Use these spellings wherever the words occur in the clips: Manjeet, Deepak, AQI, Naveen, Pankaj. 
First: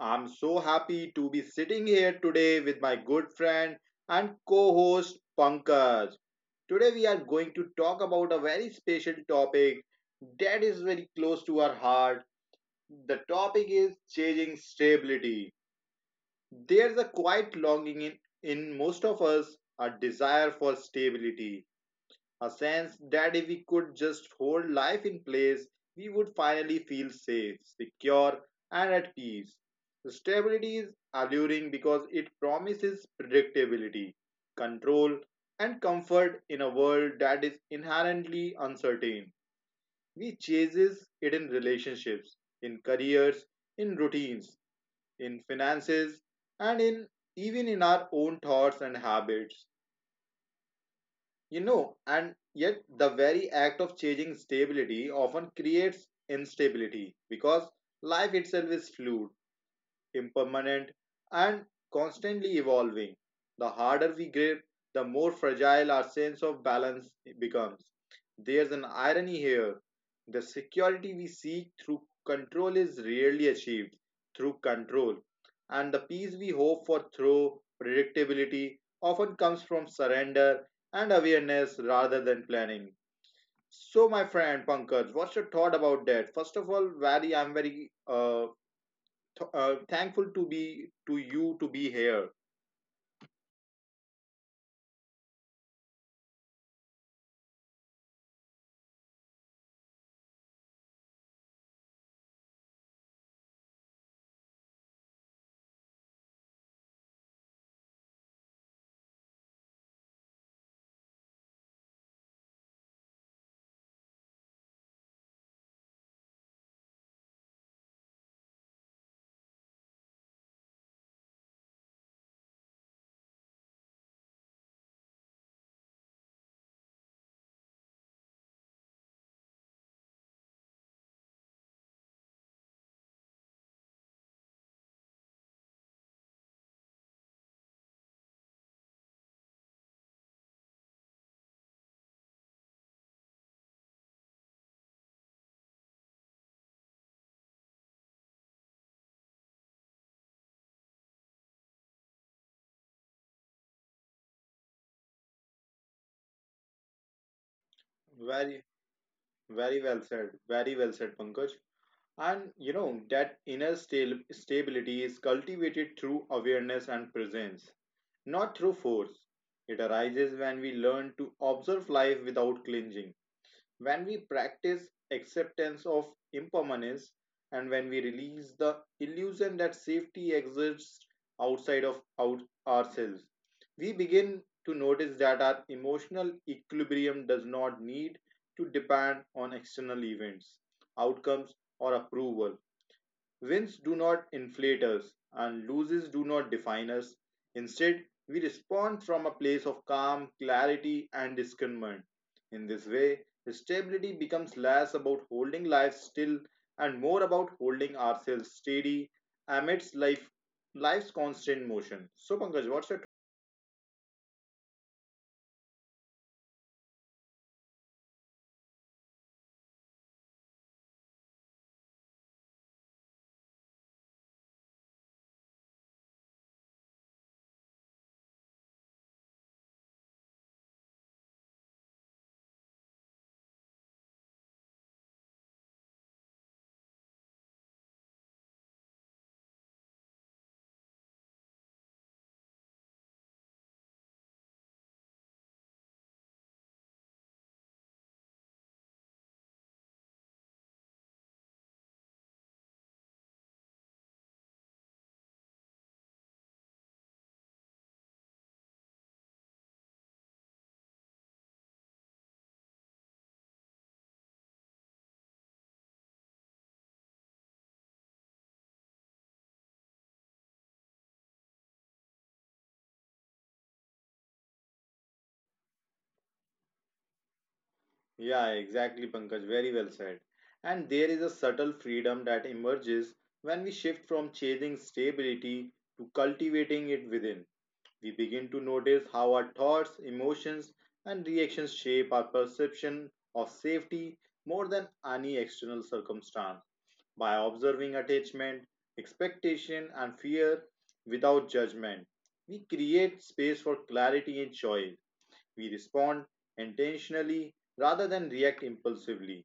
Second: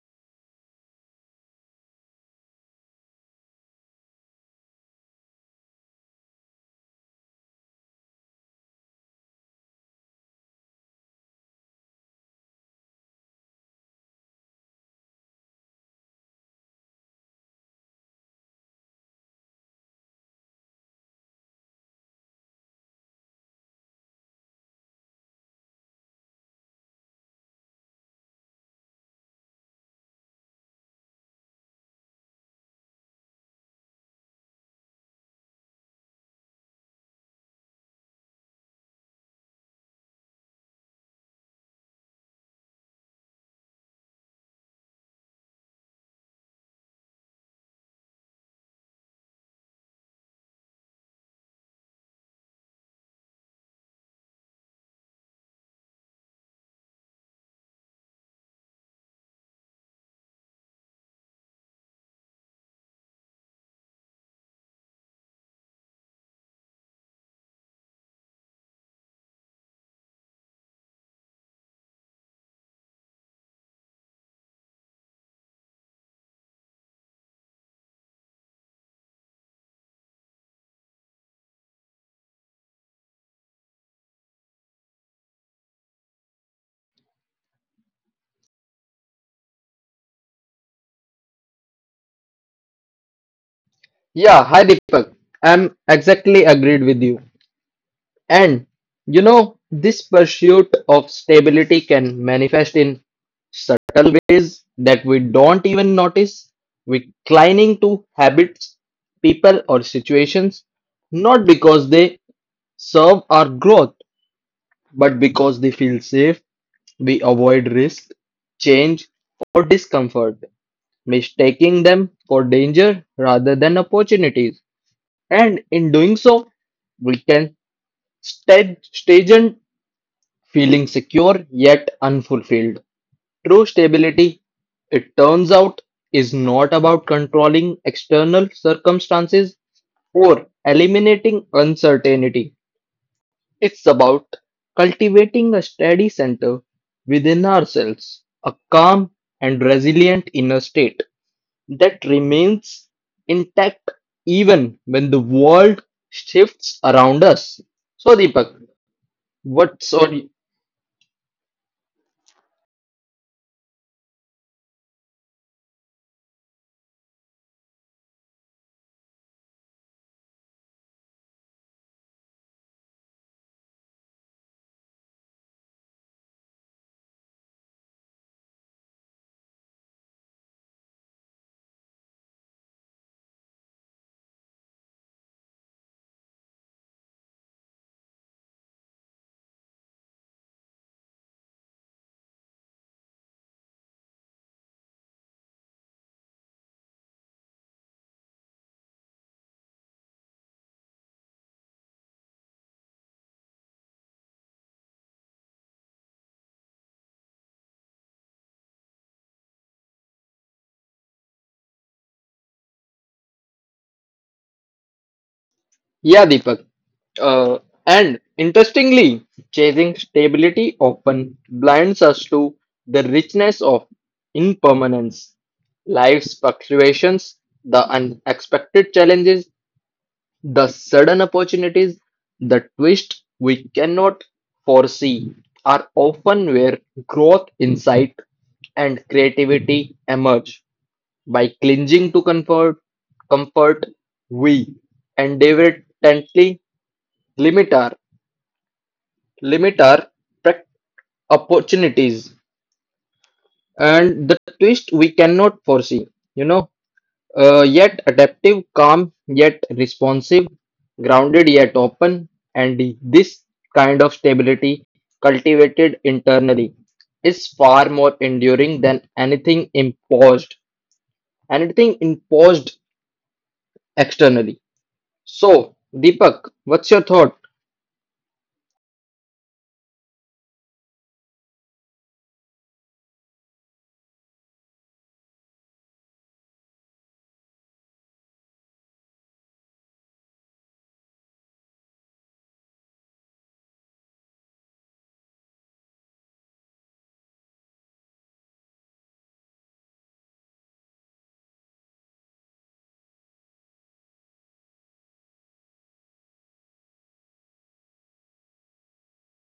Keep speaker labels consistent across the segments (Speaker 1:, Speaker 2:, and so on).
Speaker 1: I'm so happy to be sitting here today with my good friend and co host Pankaj. Today, we are going to talk about a very special topic that is very close to our heart. The topic is changing stability. There's a quiet longing in most of us, a desire for stability, a sense that if we could just hold life in place, we would finally feel safe, secure, and at peace. Stability is alluring because it promises predictability, control, and comfort in a world that is inherently uncertain. We chases it in relationships, in careers, in routines, in finances, and in even in our own thoughts and habits. And yet the very act of changing stability often creates instability because life itself is fluid, impermanent, and constantly evolving. The harder we grip, the more fragile our sense of balance becomes. There's an irony here. The security we seek through control is rarely achieved through control, and the peace we hope for through predictability often comes from surrender and awareness rather than planning. So, my friend Pankaj, what's your thought about that? First of all, very I'm very thankful to you to be here.
Speaker 2: Yeah, hi Deepak. I'm exactly agreed with you. And this pursuit of stability can manifest in subtle ways that we don't even notice. We clinging to habits, people, or situations not because they serve our growth, but because they feel safe. We avoid risk, change, or discomfort, mistaking them for danger rather than opportunities. And in doing so, we can stage in feeling secure yet unfulfilled. True stability, it turns out, is not about controlling external circumstances or eliminating uncertainty. It's about cultivating a steady center within ourselves, a calm and resilient inner state that remains intact even when the world shifts around us. So, Deepak,
Speaker 1: Very Very
Speaker 2: what?
Speaker 1: well said. Very well said, Pankaj. And you know that inner stability is cultivated through awareness and presence, not through force. It arises when we learn to observe life without clinging, when we practice acceptance of impermanence, and when we release the illusion that safety exists outside of ourselves. We begin to notice that our emotional equilibrium does not need to depend on external events, outcomes, or approval. Wins do not inflate us, and losses do not define us. Instead, we respond from a place of calm, clarity, and discernment. In this way, stability becomes less about holding life still and more about holding ourselves steady amidst life's constant motion. So, Pankaj, what's your
Speaker 2: Deepak, Uh, and interestingly, chasing stability often blinds us to the richness of impermanence, life's fluctuations, the unexpected challenges, the sudden opportunities, the twist we cannot foresee are often where growth, insight, and creativity emerge. By clinging to comfort, we endeavor tently limit our limit our prac- opportunities and the twist we cannot foresee. You know, yet adaptive, calm, yet responsive, grounded, yet open, and this kind of stability cultivated internally is far more enduring than anything imposed externally. So, Deepak, what's your thought?
Speaker 1: yeah, exactly, Pankaj. Very well said. And there is a subtle freedom that emerges when we shift from chasing stability to cultivating it within. We begin to notice how our thoughts, emotions, and reactions shape our perception of safety more than any external circumstance. By observing attachment, expectation, and fear without judgment, we create space for clarity and choice. We respond intentionally rather than react impulsively.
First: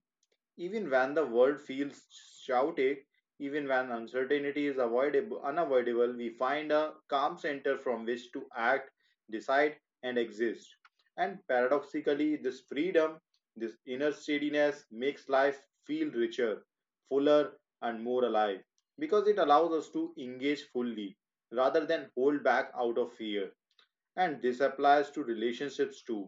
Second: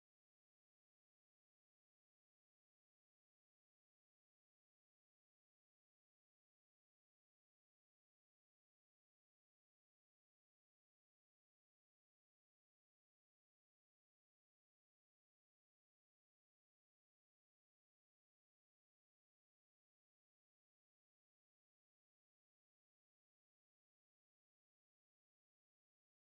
Speaker 1: Even when the world feels chaotic, even when uncertainty is avoidable, unavoidable, we find a calm center from which to act, decide, and exist. And paradoxically, this freedom, this inner steadiness makes life feel richer, fuller, and more alive because it allows us to engage fully rather than hold back out of fear. And this applies to relationships too.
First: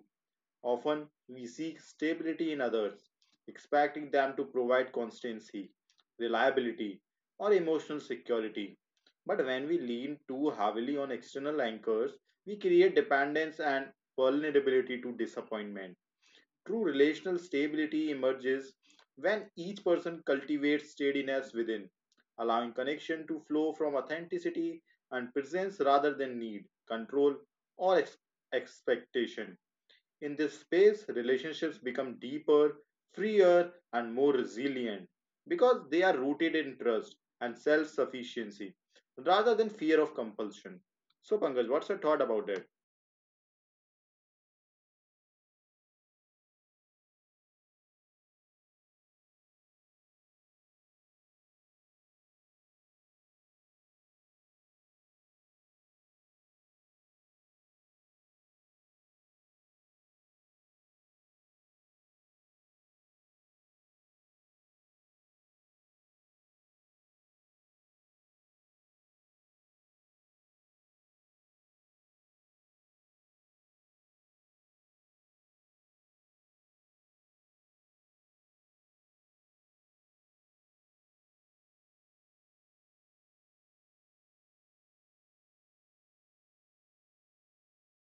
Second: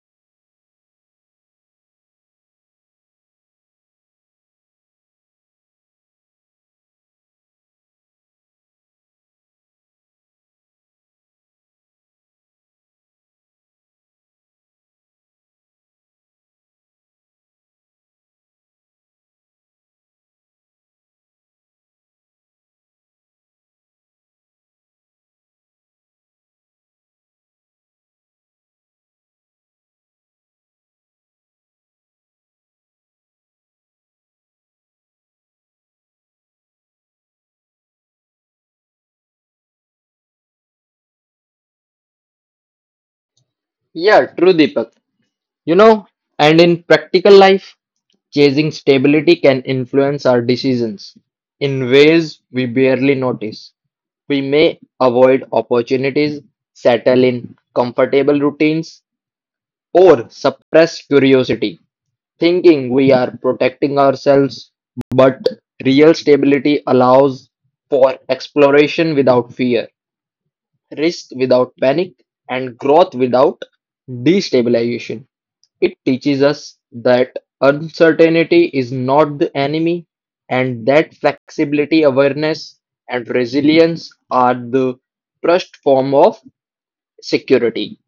Speaker 1: Often, we seek stability in others, expecting them to provide constancy, reliability, or emotional security. But when we lean too heavily on external anchors, we create dependence and vulnerability to disappointment. True relational stability emerges when each person cultivates steadiness within, allowing connection to flow from authenticity and presence rather than need, control, or expectation. In this space, relationships become deeper, freer, and more resilient because they are rooted in trust and self sufficiency rather than fear of compulsion. So, Pankaj, what's your thought about it?
Speaker 2: Yeah, true, Deepak. You know, and in practical life, chasing stability can influence our decisions in ways we barely notice. We may avoid opportunities, settle in comfortable routines, or suppress curiosity, thinking we are protecting ourselves. But real stability allows for exploration without fear, risk without panic, and growth without destabilization. It teaches us that uncertainty is not the enemy and that flexibility, awareness, and resilience are the first form of security.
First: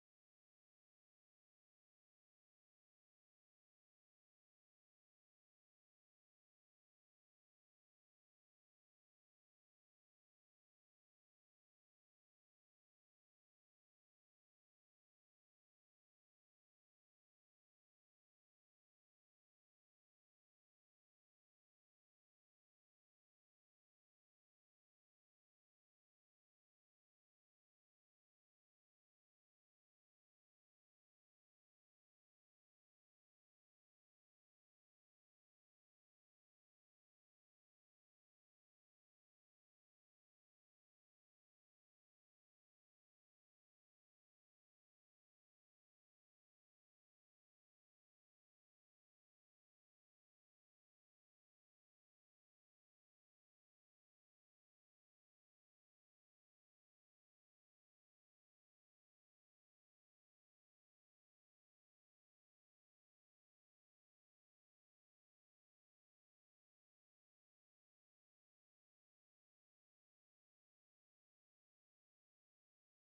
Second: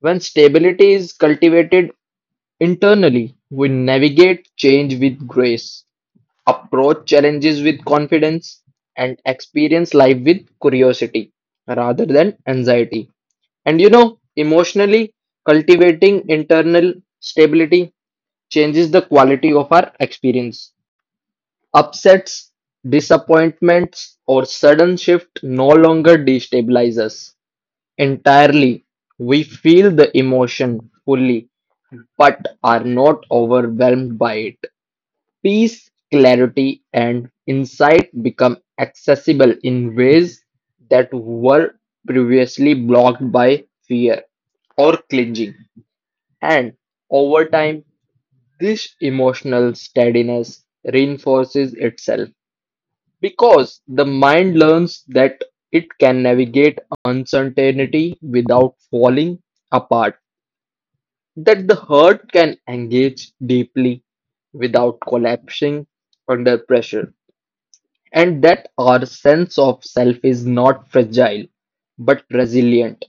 Speaker 2: When stability is cultivated internally, we navigate change with grace, approach challenges with confidence, and experience life with curiosity rather than anxiety. And emotionally, cultivating internal stability changes the quality of our experience. Upsets, disappointments, or sudden shift no longer destabilize us entirely. We feel the emotion fully, but are not overwhelmed by it. Peace, clarity, and insight become accessible in ways that were previously blocked by fear or clinging. And over time, this emotional steadiness reinforces itself because the mind learns that it can navigate uncertainty without falling apart, that the heart can engage deeply without collapsing under pressure, and that our sense of self is not fragile but resilient,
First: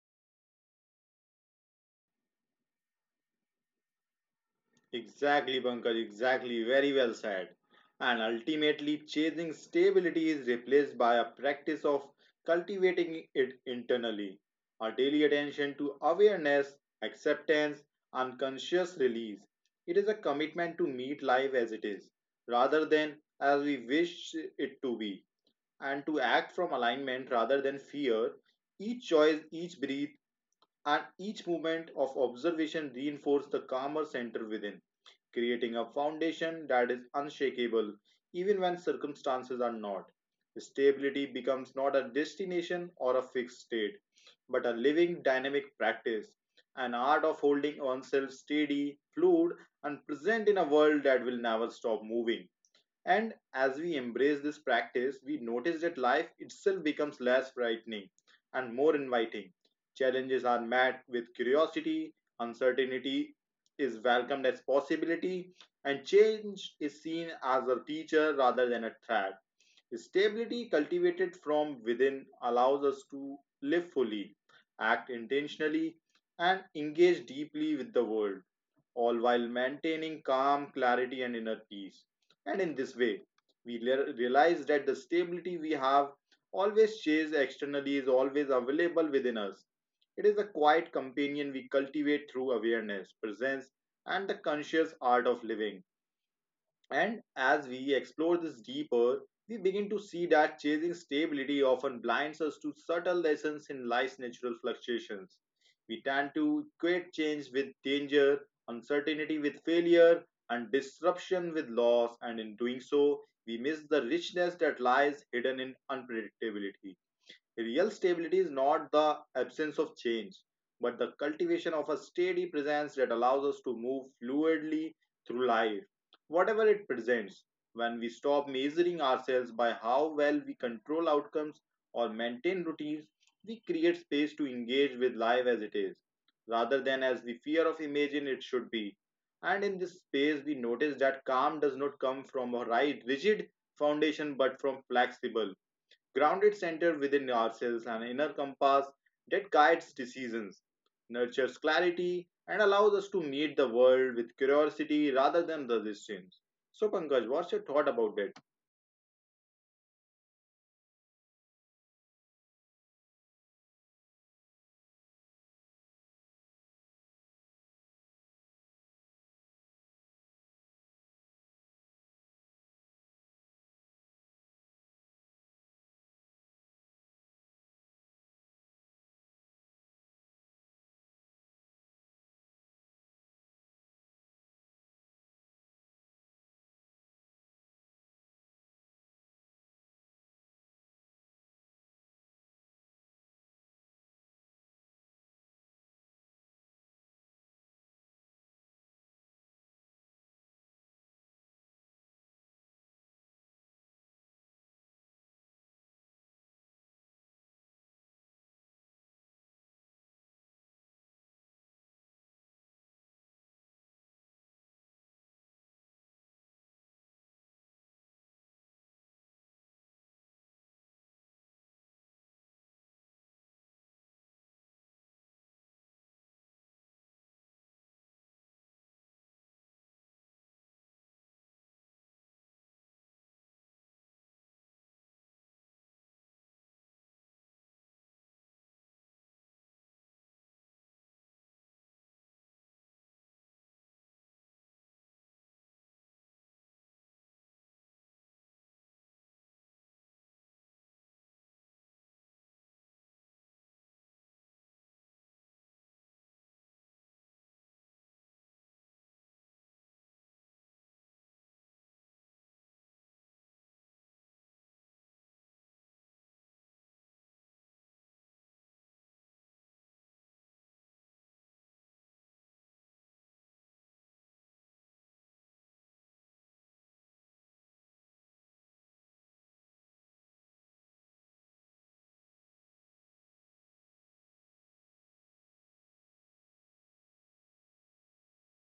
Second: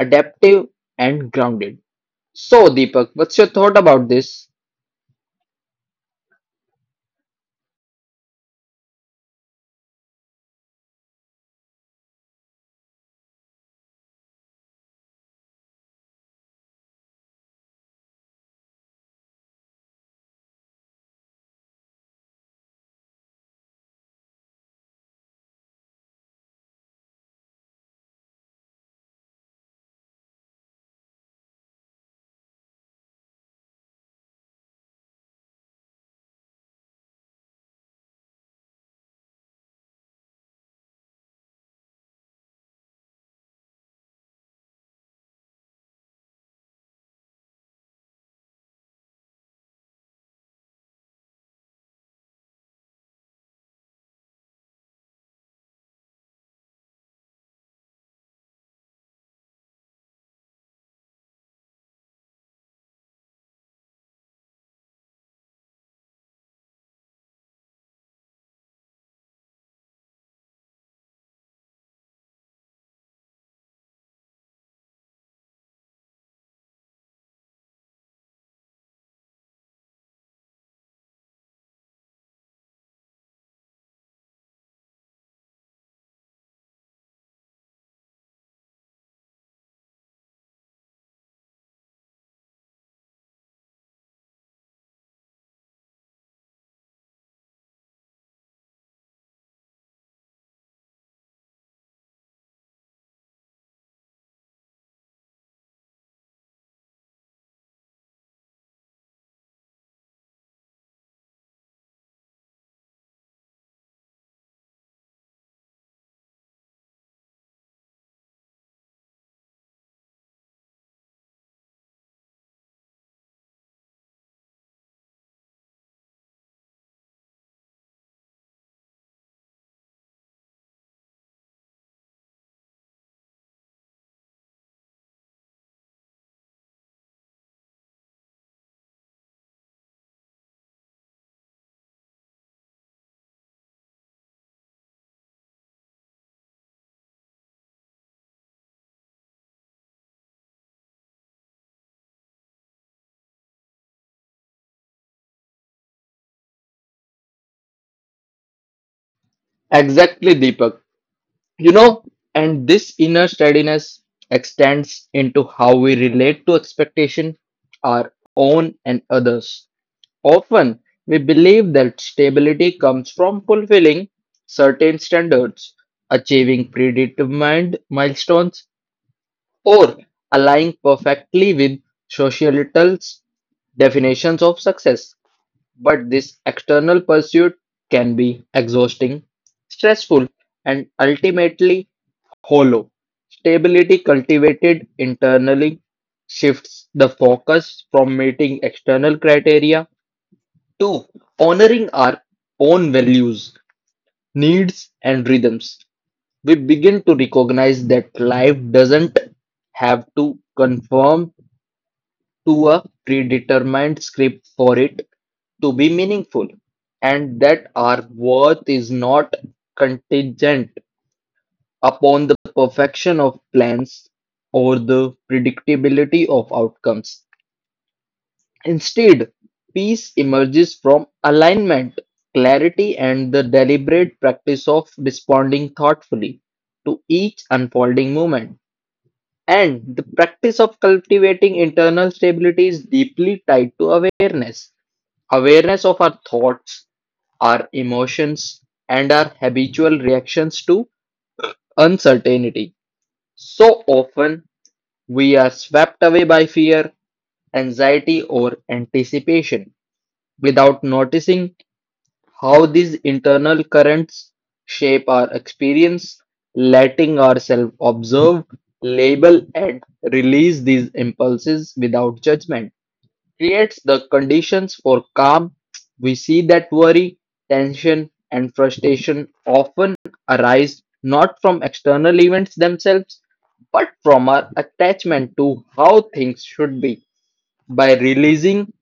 Speaker 2: adaptive, and grounded. So, Deepak, what's your thought about this?
Speaker 1: Exactly, Pankaj, exactly. Very well said. And ultimately, chasing stability is replaced by a practice of cultivating it internally. Our daily attention to awareness, acceptance, and conscious release. It is a commitment to meet life as it is, rather than as we wish it to be, and to act from alignment rather than fear. Each choice, each breath, and each moment of observation reinforces the calmer center within, creating a foundation that is unshakable even when circumstances are not. Stability becomes not a destination or a fixed state, but a living dynamic practice, an art of holding oneself steady, fluid, and present in a world that will never stop moving. And as we embrace this practice, we notice that life itself becomes less frightening and more inviting. Challenges are met with curiosity, uncertainty is welcomed as possibility, and change is seen as a teacher rather than a threat. Stability cultivated from within allows us to live fully, act intentionally, and engage deeply with the world, all while maintaining calm, clarity, and inner peace. And in this way, we realize that the stability we have always chased externally is always available within us. It is a quiet companion we cultivate through awareness, presence, and the conscious art of living. And as we explore this deeper, we begin to see that chasing stability often blinds us to subtle lessons in life's natural fluctuations. We tend to equate change with danger, uncertainty with failure, and disruption with loss, and in doing so, we miss the richness that lies hidden in unpredictability. Real stability is not the absence of change, but the cultivation of a steady presence that allows us to move fluidly through life, whatever it presents. When we stop measuring ourselves by how well we control outcomes or maintain routines, we create space to engage with life as it is, rather than as we fear of imagine it should be. And in this space, we notice that calm does not come from a right, rigid foundation but from flexible, grounded center within ourselves, an inner compass that guides decisions, nurtures clarity, and allows us to meet the world with curiosity rather than resistance. So, Pankaj, what's your thought about that?
Speaker 2: Exactly, Deepak. You know, and this inner steadiness extends into how we relate to expectation, our own and others. Often, we believe that stability comes from fulfilling certain standards, achieving predetermined milestones, or aligning perfectly with societal definitions of success. But this external pursuit can be exhausting, stressful, and ultimately hollow. Stability cultivated internally shifts the focus from meeting external criteria to honoring our own values, needs, and rhythms. We begin to recognize that life doesn't have to conform to a predetermined script for it to be meaningful, and that our worth is not contingent upon the perfection of plans or the predictability of outcomes. Instead, peace emerges from alignment, clarity, and the deliberate practice of responding thoughtfully to each unfolding moment. And the practice of cultivating internal stability is deeply tied to awareness. Awareness of our thoughts, our emotions, and our habitual reactions to uncertainty. So often, we are swept away by fear, anxiety, or anticipation without noticing how these internal currents shape our experience, letting ourselves observe, label, and release these impulses without judgment creates the conditions for calm. We see that worry, tension, and frustration often arise not from external events themselves, but from our attachment to how things should be. By releasing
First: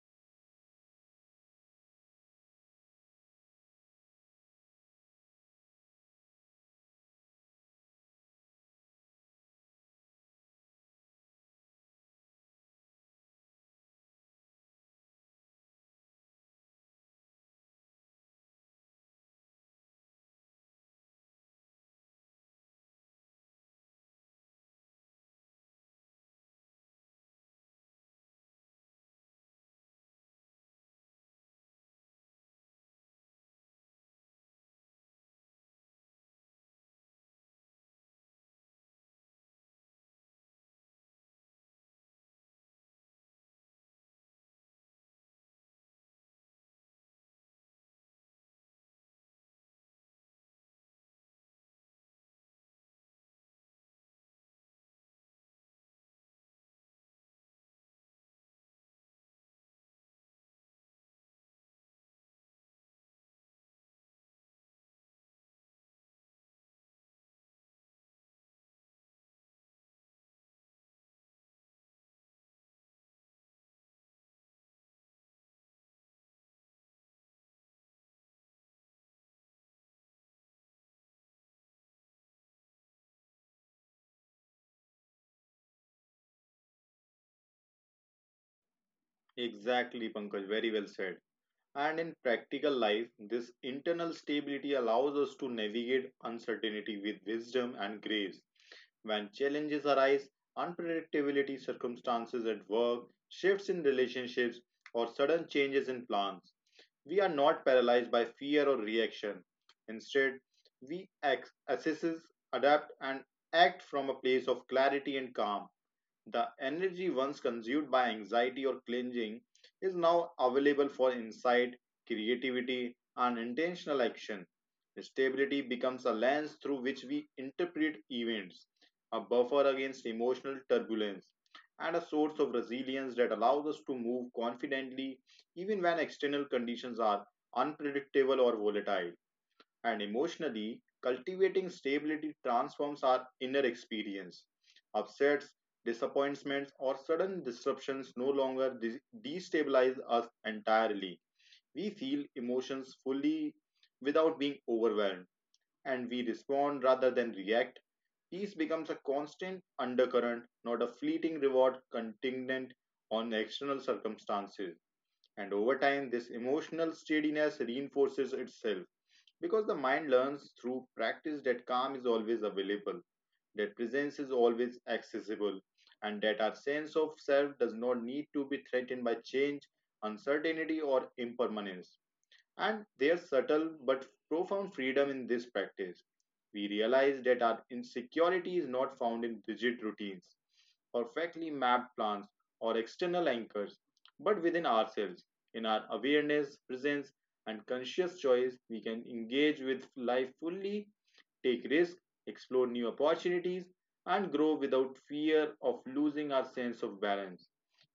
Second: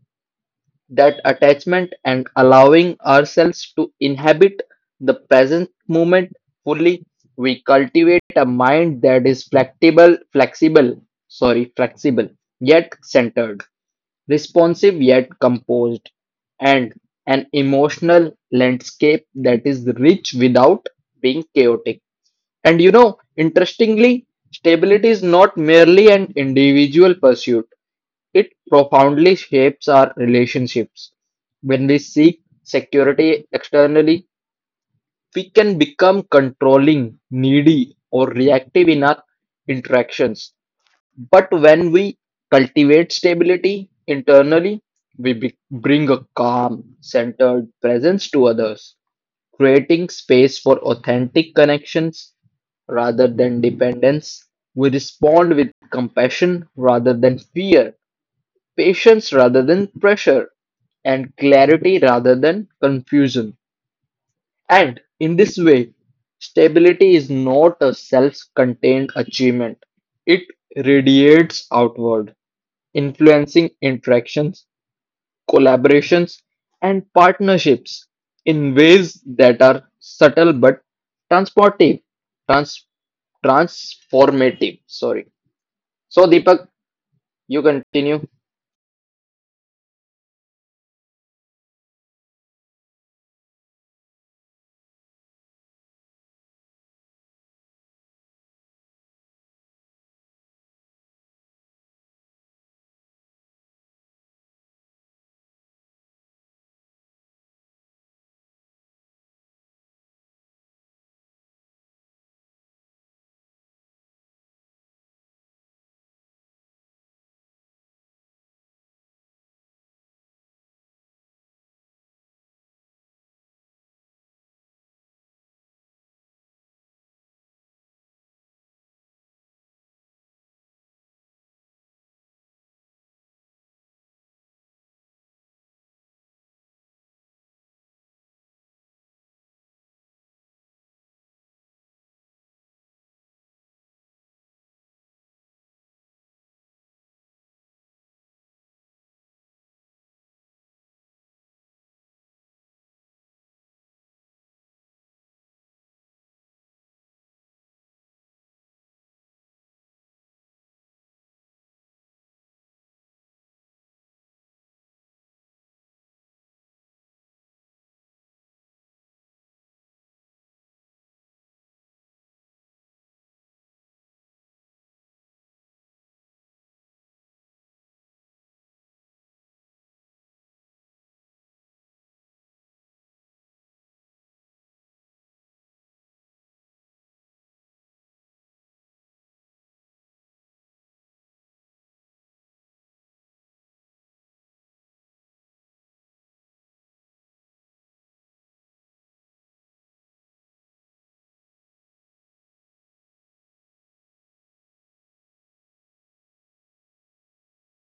Speaker 2: that attachment and allowing ourselves to inhabit the present moment fully, we cultivate a mind that is flexible, yet centered, responsive yet composed, and an emotional landscape that is rich without being chaotic. And interestingly, stability is not merely an individual pursuit, it profoundly shapes our relationships. When we seek security externally, we can become controlling, needy, or reactive in our interactions. But when we cultivate stability internally, we bring a calm, centered presence to others, creating space for authentic connections rather than dependence. We respond with compassion rather than fear, patience rather than pressure, and clarity rather than confusion. And in this way, stability is not a self contained achievement, it radiates outward influencing interactions, collaborations, and partnerships in ways that are subtle but transportive, trans- transformative. Sorry. So, Deepak, you continue.
Speaker 1: Exactly, Pankaj, very well said. And in practical life, this internal stability allows us to navigate uncertainty with wisdom and grace. When challenges arise, unpredictability, circumstances at work, shifts in relationships, or sudden changes in plans, we are not paralyzed by fear or reaction. Instead, we assess, adapt, and act from a place of clarity and calm. The energy once consumed by anxiety or cleansing is now available for insight, creativity, and intentional action. Stability becomes a lens through which we interpret events, a buffer against emotional turbulence, and a source of resilience that allows us to move confidently even when external conditions are unpredictable or volatile, and emotionally, cultivating stability transforms our inner experience. Upsets, disappointments, or sudden disruptions no longer destabilize us entirely. We feel emotions fully without being overwhelmed, and we respond rather than react. Peace becomes a constant undercurrent, not a fleeting reward contingent on external circumstances. And over time, this emotional steadiness reinforces itself because the mind learns through practice that calm is always available, that presence is always accessible, and that our sense of self does not need to be threatened by change, uncertainty, or impermanence. And there's subtle but profound freedom in this practice. We realize that our insecurity is not found in rigid routines, perfectly mapped plans, or external anchors, but within ourselves. In our awareness, presence, and conscious choice, we can engage with life fully, take risks, explore new opportunities, and grow without fear of losing our sense of balance.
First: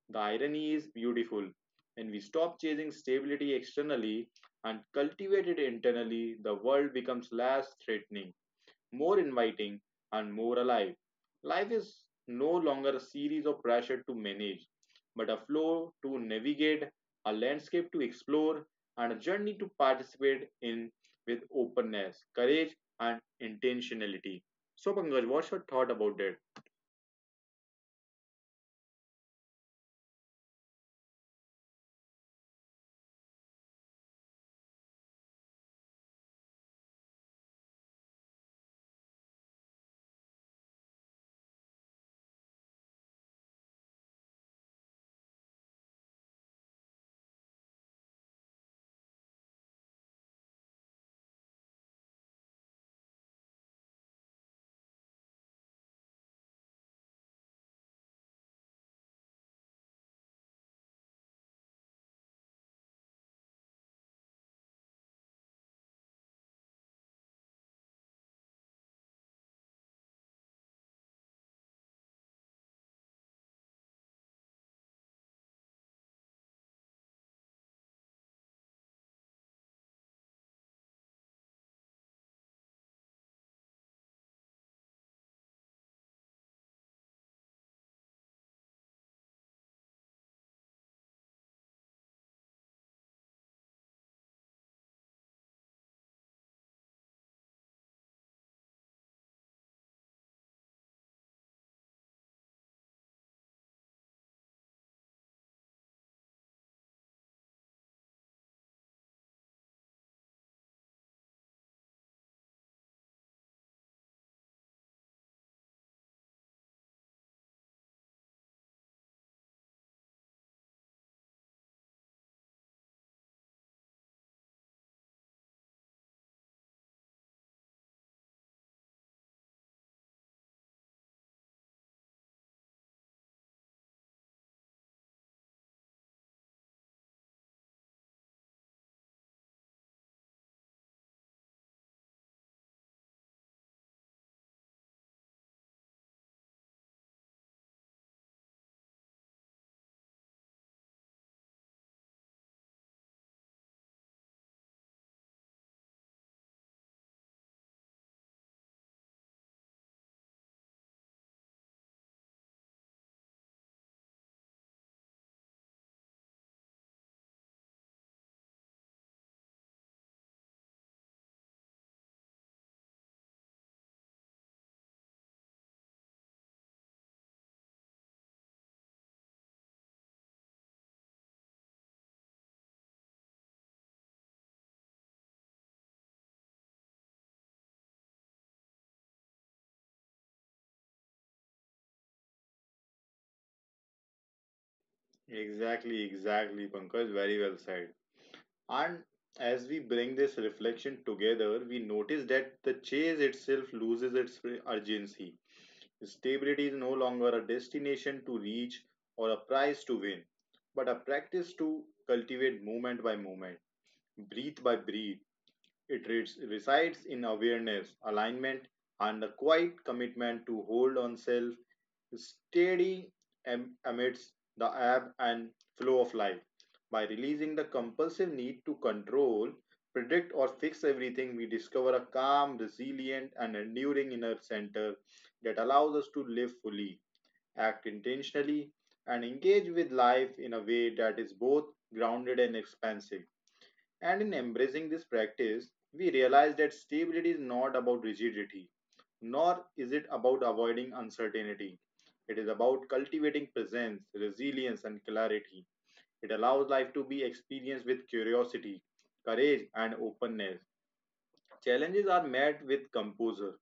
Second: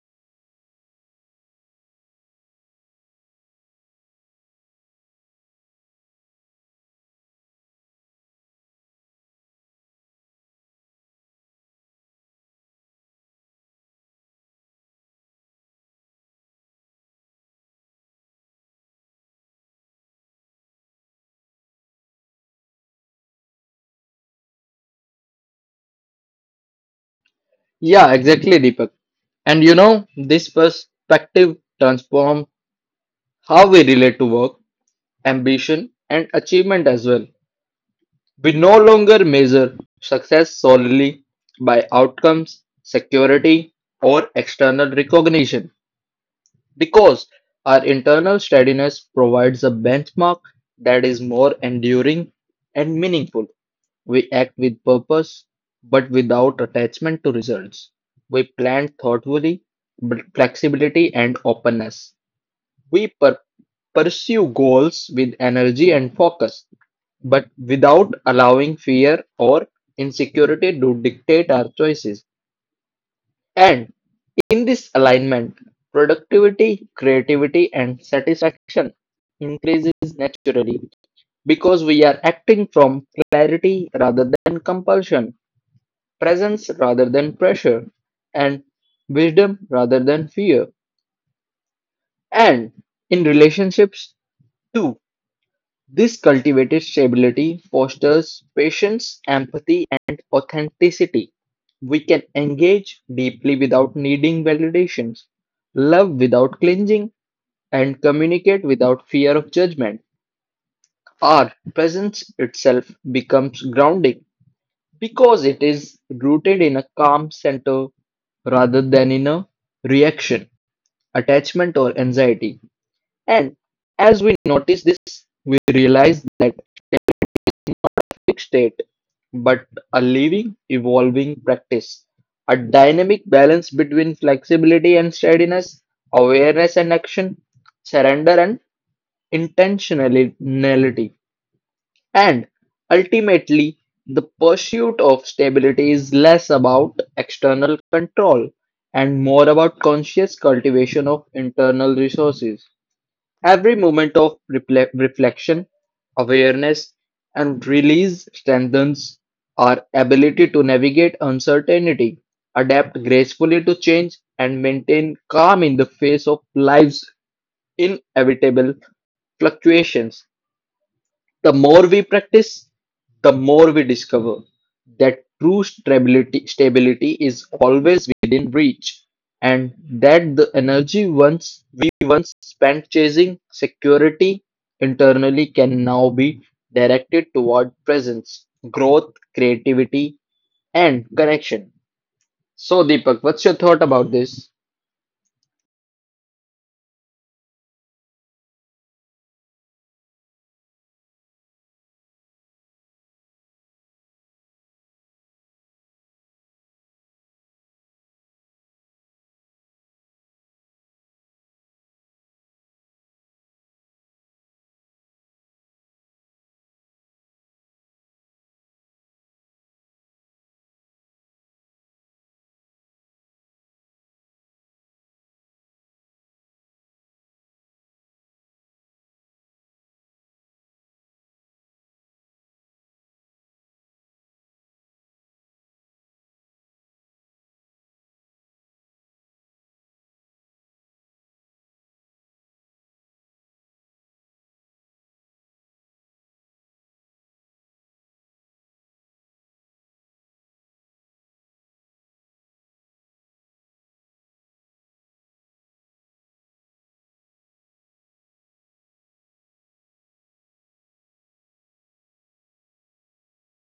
Speaker 1: The irony is beautiful. When we stop chasing stability externally and cultivate it internally, the world becomes less threatening, more inviting, and more alive. Life is no longer a series of pressure to manage, but a flow to navigate, a landscape to explore, and a journey to participate in with openness, courage, and intentionality. So, Pankaj, what's your thought about that?
Speaker 2: Yeah, exactly, Deepak. And this perspective transforms how we relate to work, ambition, and achievement as well. We no longer measure success solely by outcomes, security, or external recognition, because our internal steadiness provides a benchmark that is more enduring and meaningful. We act with purpose, but without attachment to results. We plan thoughtfully, with flexibility and openness. We pursue goals with energy and focus, but without allowing fear or insecurity to dictate our choices. And in this alignment, productivity, creativity and satisfaction increases naturally because we are acting from clarity rather than compulsion, presence rather than pressure, and wisdom rather than fear. And in relationships too, this cultivated stability fosters patience, empathy and authenticity. We can engage deeply without needing validations, love without clinging and communicate without fear of judgment. Our presence itself becomes grounding because it is rooted in a calm center rather than in a reaction, attachment, or anxiety. And as we notice this, we realize that fixed state, but a living, evolving practice, a dynamic balance between flexibility and steadiness, awareness and action, surrender and intentionality. And ultimately, the pursuit of stability is less about external control and more about conscious cultivation of internal resources. Every moment of reflection, awareness, and release strengthens our ability to navigate uncertainty, adapt gracefully to change, and maintain calm in the face of life's inevitable fluctuations. The more we practice, the more we discover that true stability is always within reach, and that the energy once we once spent chasing security internally can now be directed toward presence, growth, creativity, and connection. So, Deepak, what's your thought about this?
Speaker 1: Exactly, exactly, Pankaj. Very well said. And as we bring this reflection together, we notice that the chase itself loses its urgency. Stability is no longer a destination to reach or a prize to win, but a practice to cultivate moment by moment, breath by breath. It resides in awareness, alignment, and a quiet commitment to hold oneself steady amidst the ebb and flow of life. By releasing the compulsive need to control, predict, or fix everything, we discover a calm, resilient, and enduring inner center that allows us to live fully, act intentionally, and engage with life in a way that is both grounded and expansive. And in embracing this practice, we realize that stability is not about rigidity, nor is it about avoiding uncertainty. It is about cultivating presence, resilience, and clarity. It allows life to be experienced with curiosity, courage, and openness. Challenges are met with composure.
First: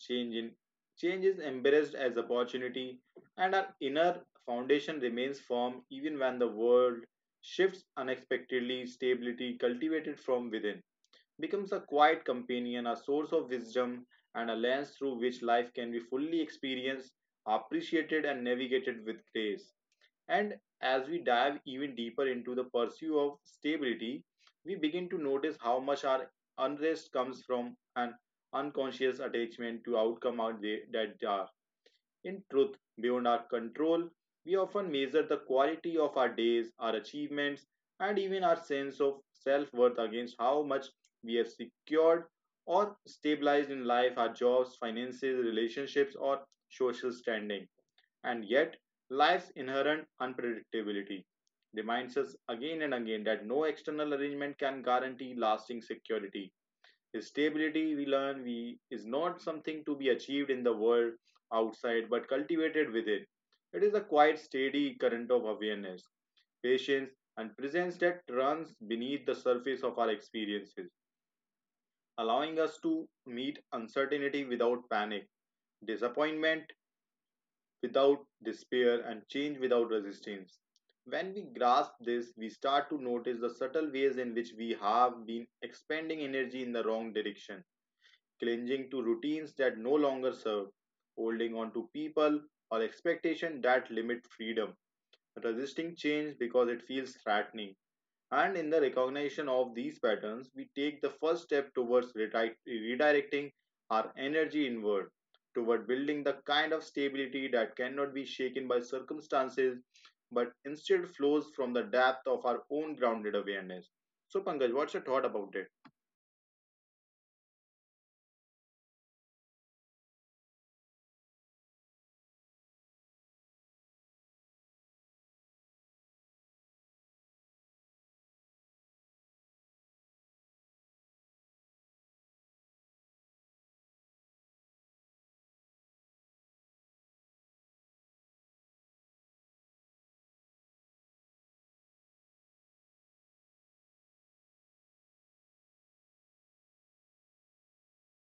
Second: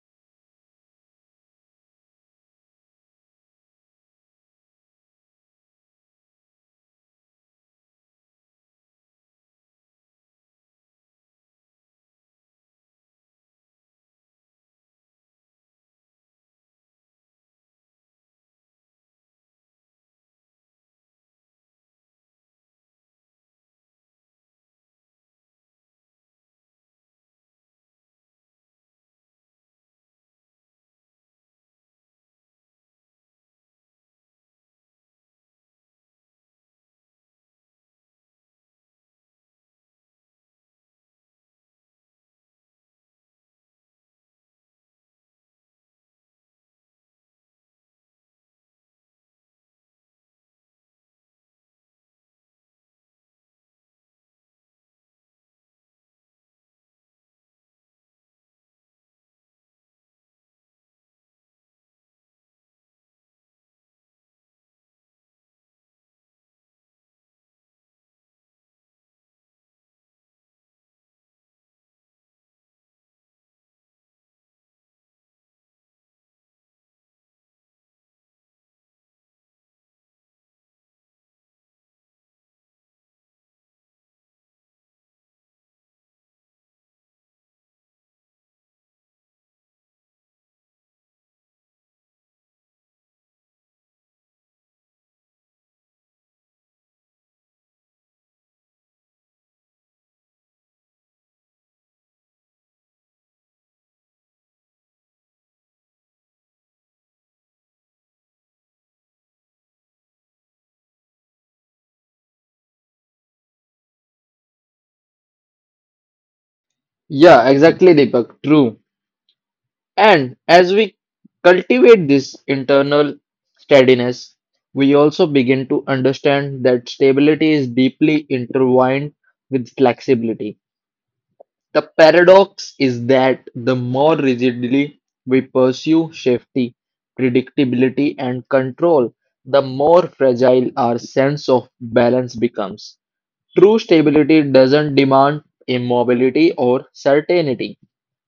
Speaker 1: Change, in, change is embraced as opportunity, and our inner foundation remains firm even when the world shifts unexpectedly. Stability cultivated from within becomes a quiet companion, a source of wisdom, and a lens through which life can be fully experienced, appreciated, and navigated with grace. And as we dive even deeper into the pursuit of stability, we begin to notice how much our unrest comes from an unconscious attachment to outcome out there that in truth, beyond our control, we often measure the quality of our days, our achievements, and even our sense of self worth against how much we have secured or stabilized in life, our jobs, finances, relationships, or social standing. And yet, life's inherent unpredictability reminds us again and again that no external arrangement can guarantee lasting security. Stability, we learn, we is not something to be achieved in the world outside, but cultivated within. It is a quiet, steady current of awareness, patience, and presence that runs beneath the surface of our experiences, allowing us to meet uncertainty without panic, disappointment without despair, and change without resistance. When we grasp this, we start to notice the subtle ways in which we have been expending energy in the wrong direction, clinging to routines that no longer serve, holding on to people or expectation that limit freedom, resisting change because it feels threatening. And in the recognition of these patterns, we take the first step towards redirecting our energy inward, toward building the kind of stability that cannot be shaken by circumstances, but instead flows from the depth of our own grounded awareness. So, Pankaj, what's your thought about it?
Speaker 2: Yeah, exactly, Deepak. True. And as we cultivate this internal steadiness, we also begin to understand that stability is deeply intertwined with flexibility. The paradox is that the more rigidly we pursue safety, predictability, and control, the more fragile our sense of balance becomes. True stability doesn't demand immobility or certainty.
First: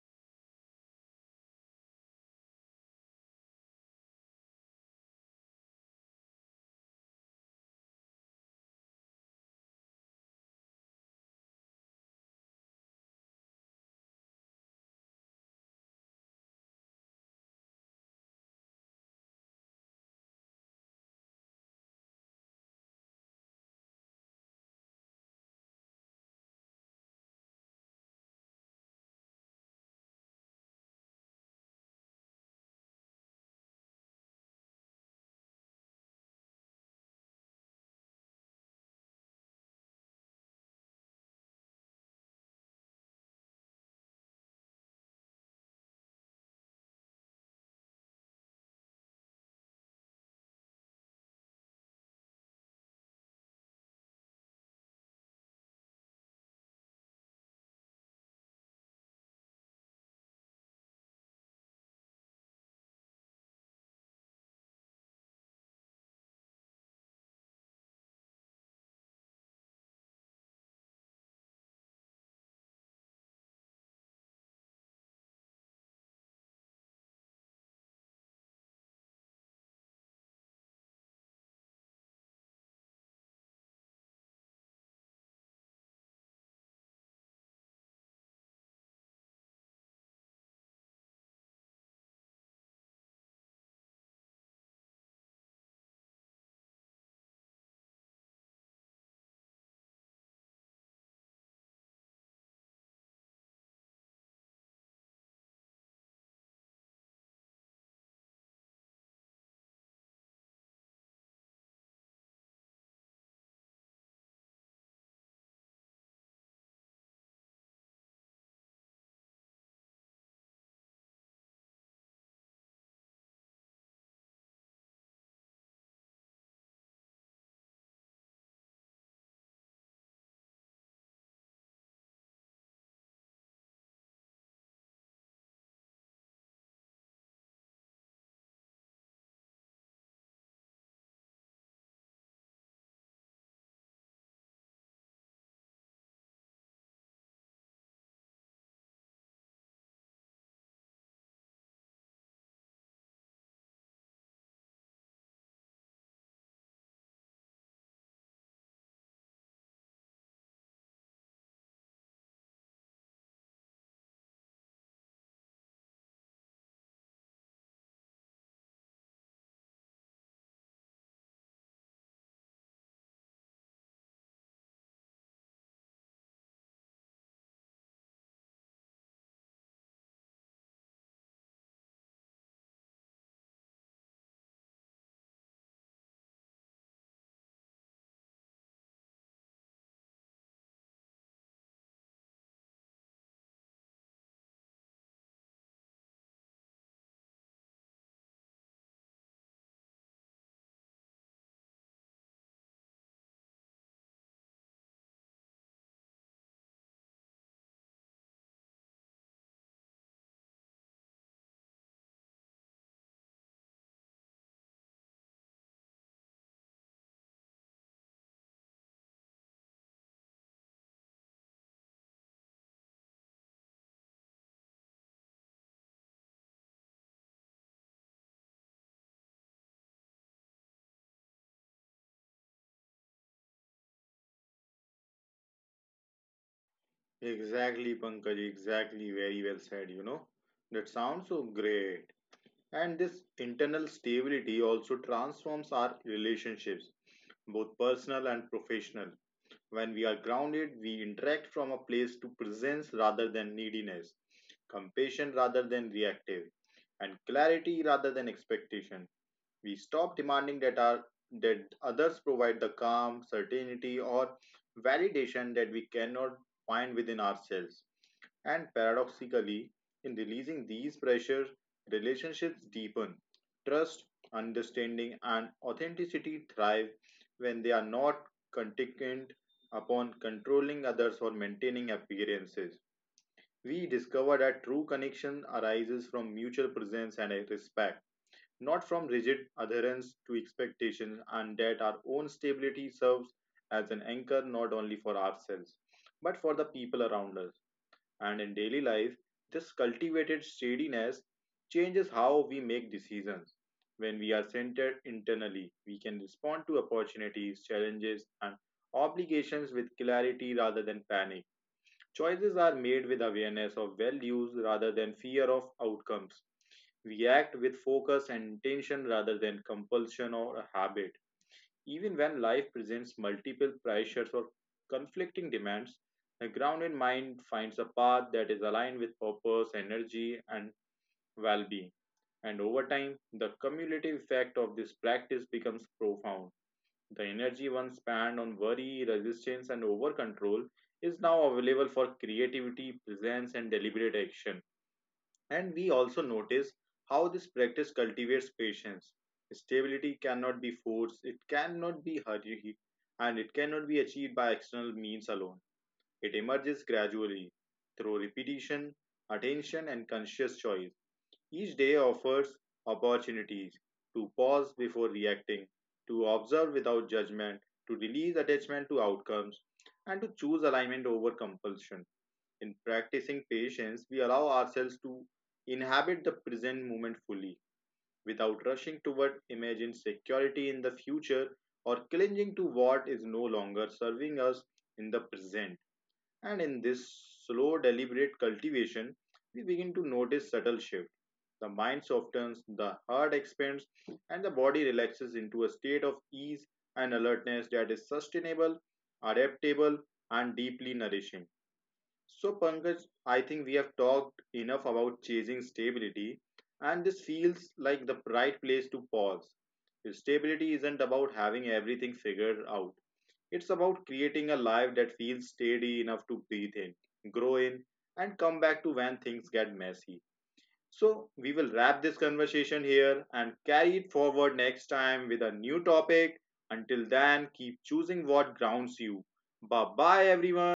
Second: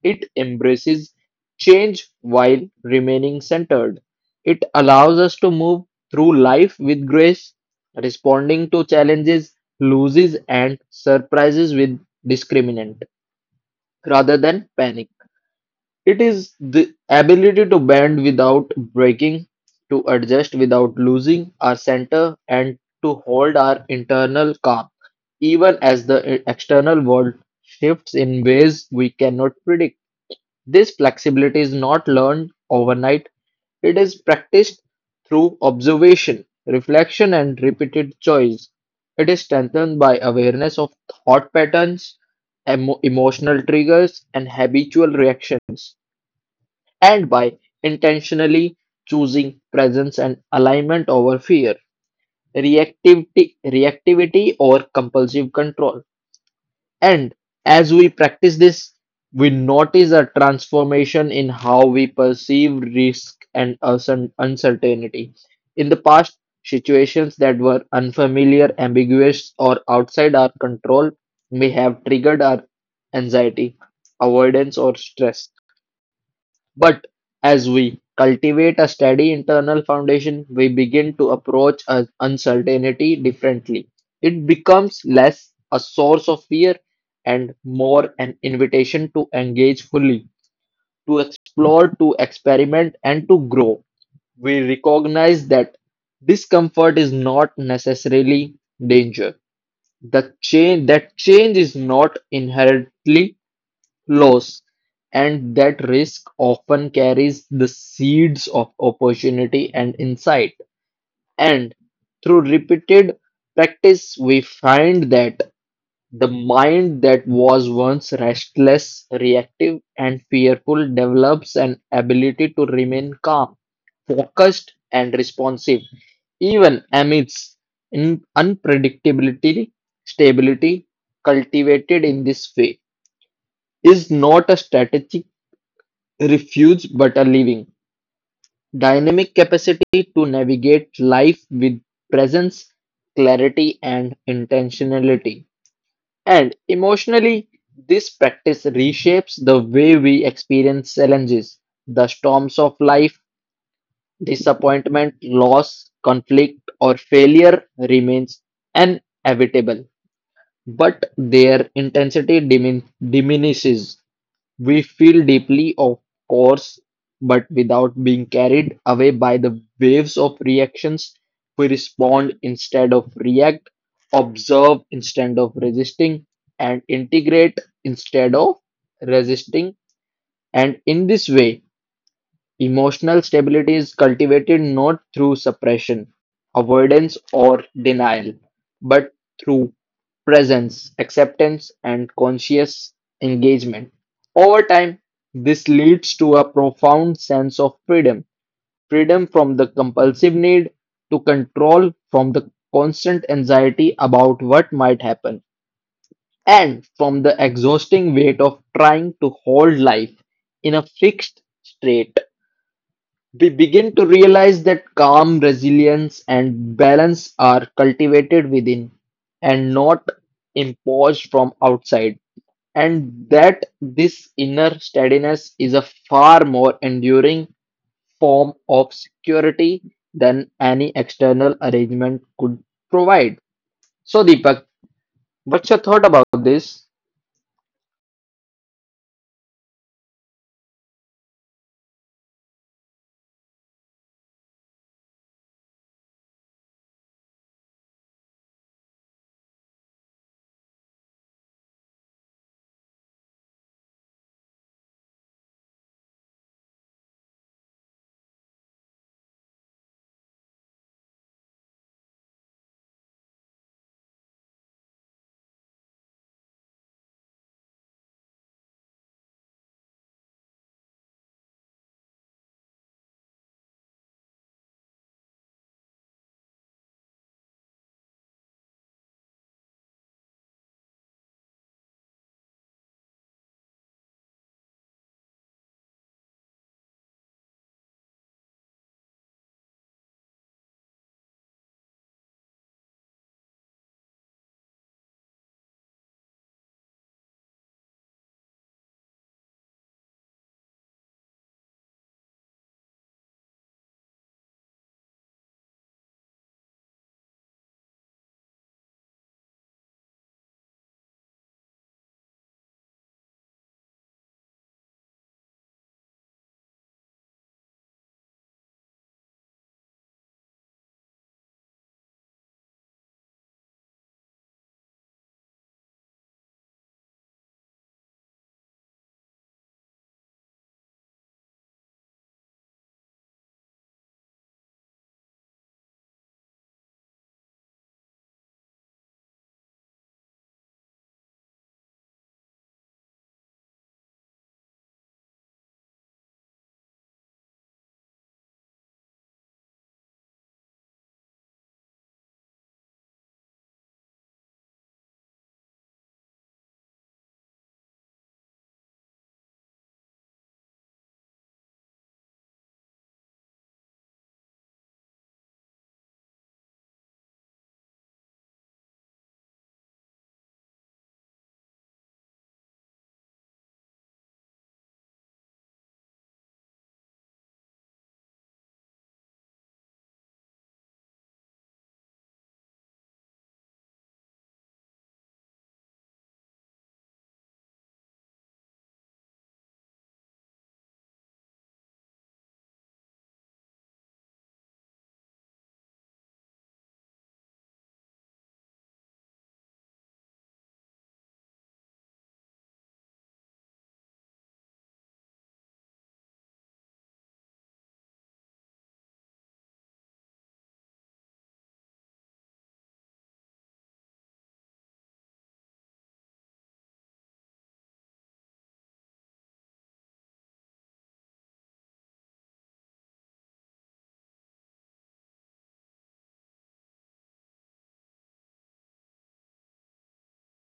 Speaker 2: It embraces change while remaining centered. It allows us to move through life with grace, responding to challenges, losses, and surprises with discriminant rather than panic. It is the ability to bend without breaking, to adjust without losing our center, and to hold our internal calm, even as the external world shifts in ways we cannot predict. This flexibility is not learned overnight, it is practiced through observation, reflection, and repeated choice. It is strengthened by awareness of thought patterns, emotional triggers, and habitual reactions and by intentionally choosing presence and alignment over fear, reactivity or compulsive control. And as we practice this, we notice a transformation in how we perceive risk and uncertainty. In the past, situations that were unfamiliar, ambiguous, or outside our control may have triggered our anxiety, avoidance, or stress. But as we cultivate a steady internal foundation, we begin to approach uncertainty differently. It becomes less a source of fear and more an invitation to engage fully, to explore, to experiment, and to grow. We recognize that discomfort is not necessarily danger. The change is not inherently loss, and that risk often carries the seeds of opportunity and insight. And through repeated practice, we find that the mind that was once restless, reactive, and fearful develops an ability to remain calm, focused, and responsive, even amidst in unpredictability, stability cultivated in this way is not a strategic refuse but are living, dynamic capacity to navigate life with presence, clarity, and intentionality. And emotionally, this practice reshapes the way we experience challenges, the storms of life, disappointment, loss, conflict, or failure remains inevitable, but their intensity diminishes. We feel deeply, of course, but without being carried away by the waves of reactions, we respond instead of react, observe instead of resisting, and integrate instead of resisting. And in this way, emotional stability is cultivated not through suppression, avoidance, or denial, but through presence, acceptance, and conscious engagement. Over time, this leads to a profound sense of freedom freedom from the compulsive need to control, from the constant anxiety about what might happen, and from the exhausting weight of trying to hold life in a fixed state. We begin to realize that calm, resilience, and balance are cultivated within and not imposed from outside, and that this inner steadiness is a far more enduring form of security than any external arrangement could provide. So, Deepak, what's your thought about this?
Speaker 1: Exactly, Pankaj, exactly. Very well said, you know. That sounds so great. And this internal stability also transforms our relationships, both personal and professional. When we are grounded, we interact from a place to presence rather than neediness, compassion rather than reactive, and clarity rather than expectation. We stop demanding that others provide the calm, certainty, or validation that we cannot find within ourselves, and paradoxically, in releasing these pressures, relationships deepen. Trust, understanding, and authenticity thrive when they are not contingent upon controlling others or maintaining appearances. We discover that true connection arises from mutual presence and respect, not from rigid adherence to expectations, and that our own stability serves as an anchor not only for ourselves, but for the people around us. And in daily life, this cultivated steadiness changes how we make decisions. When we are centered internally, we can respond to opportunities, challenges, and obligations with clarity rather than panic. Choices are made with awareness of values rather than fear of outcomes. We act with focus and intention rather than compulsion or a habit. Even when life presents multiple pressures or conflicting demands, a grounded mind finds a path that is aligned with purpose, energy, and well being. And over time, the cumulative effect of this practice becomes profound. The energy once spent on worry, resistance, and over control is now available for creativity, presence, and deliberate action, and we also notice how this practice cultivates patience. Stability cannot be forced, it cannot be hurried, and it cannot be achieved by external means alone. It emerges gradually through repetition, attention, and conscious choice. Each day offers opportunities to pause before reacting, to observe without judgment, to release attachment to outcomes, and to choose alignment over compulsion. In practicing patience, we allow ourselves to inhabit the present moment fully without rushing toward imagined security in the future or clinging to what is no longer serving us in the present. And in this slow, deliberate cultivation, we begin to notice subtle shifts. The mind softens, the heart expands, and the body relaxes into a state of ease and alertness that is sustainable, adaptable, and deeply nourishing. So, Pankaj, I think we have talked enough about chasing stability, and this feels like the right place to pause. Stability isn't about having everything figured out, it's about creating a life that feels steady enough to breathe in, grow in, and come back to when things get messy. So, we will wrap this conversation here and carry it forward next time with a new topic. Until then, keep choosing what grounds you. Bye bye, everyone.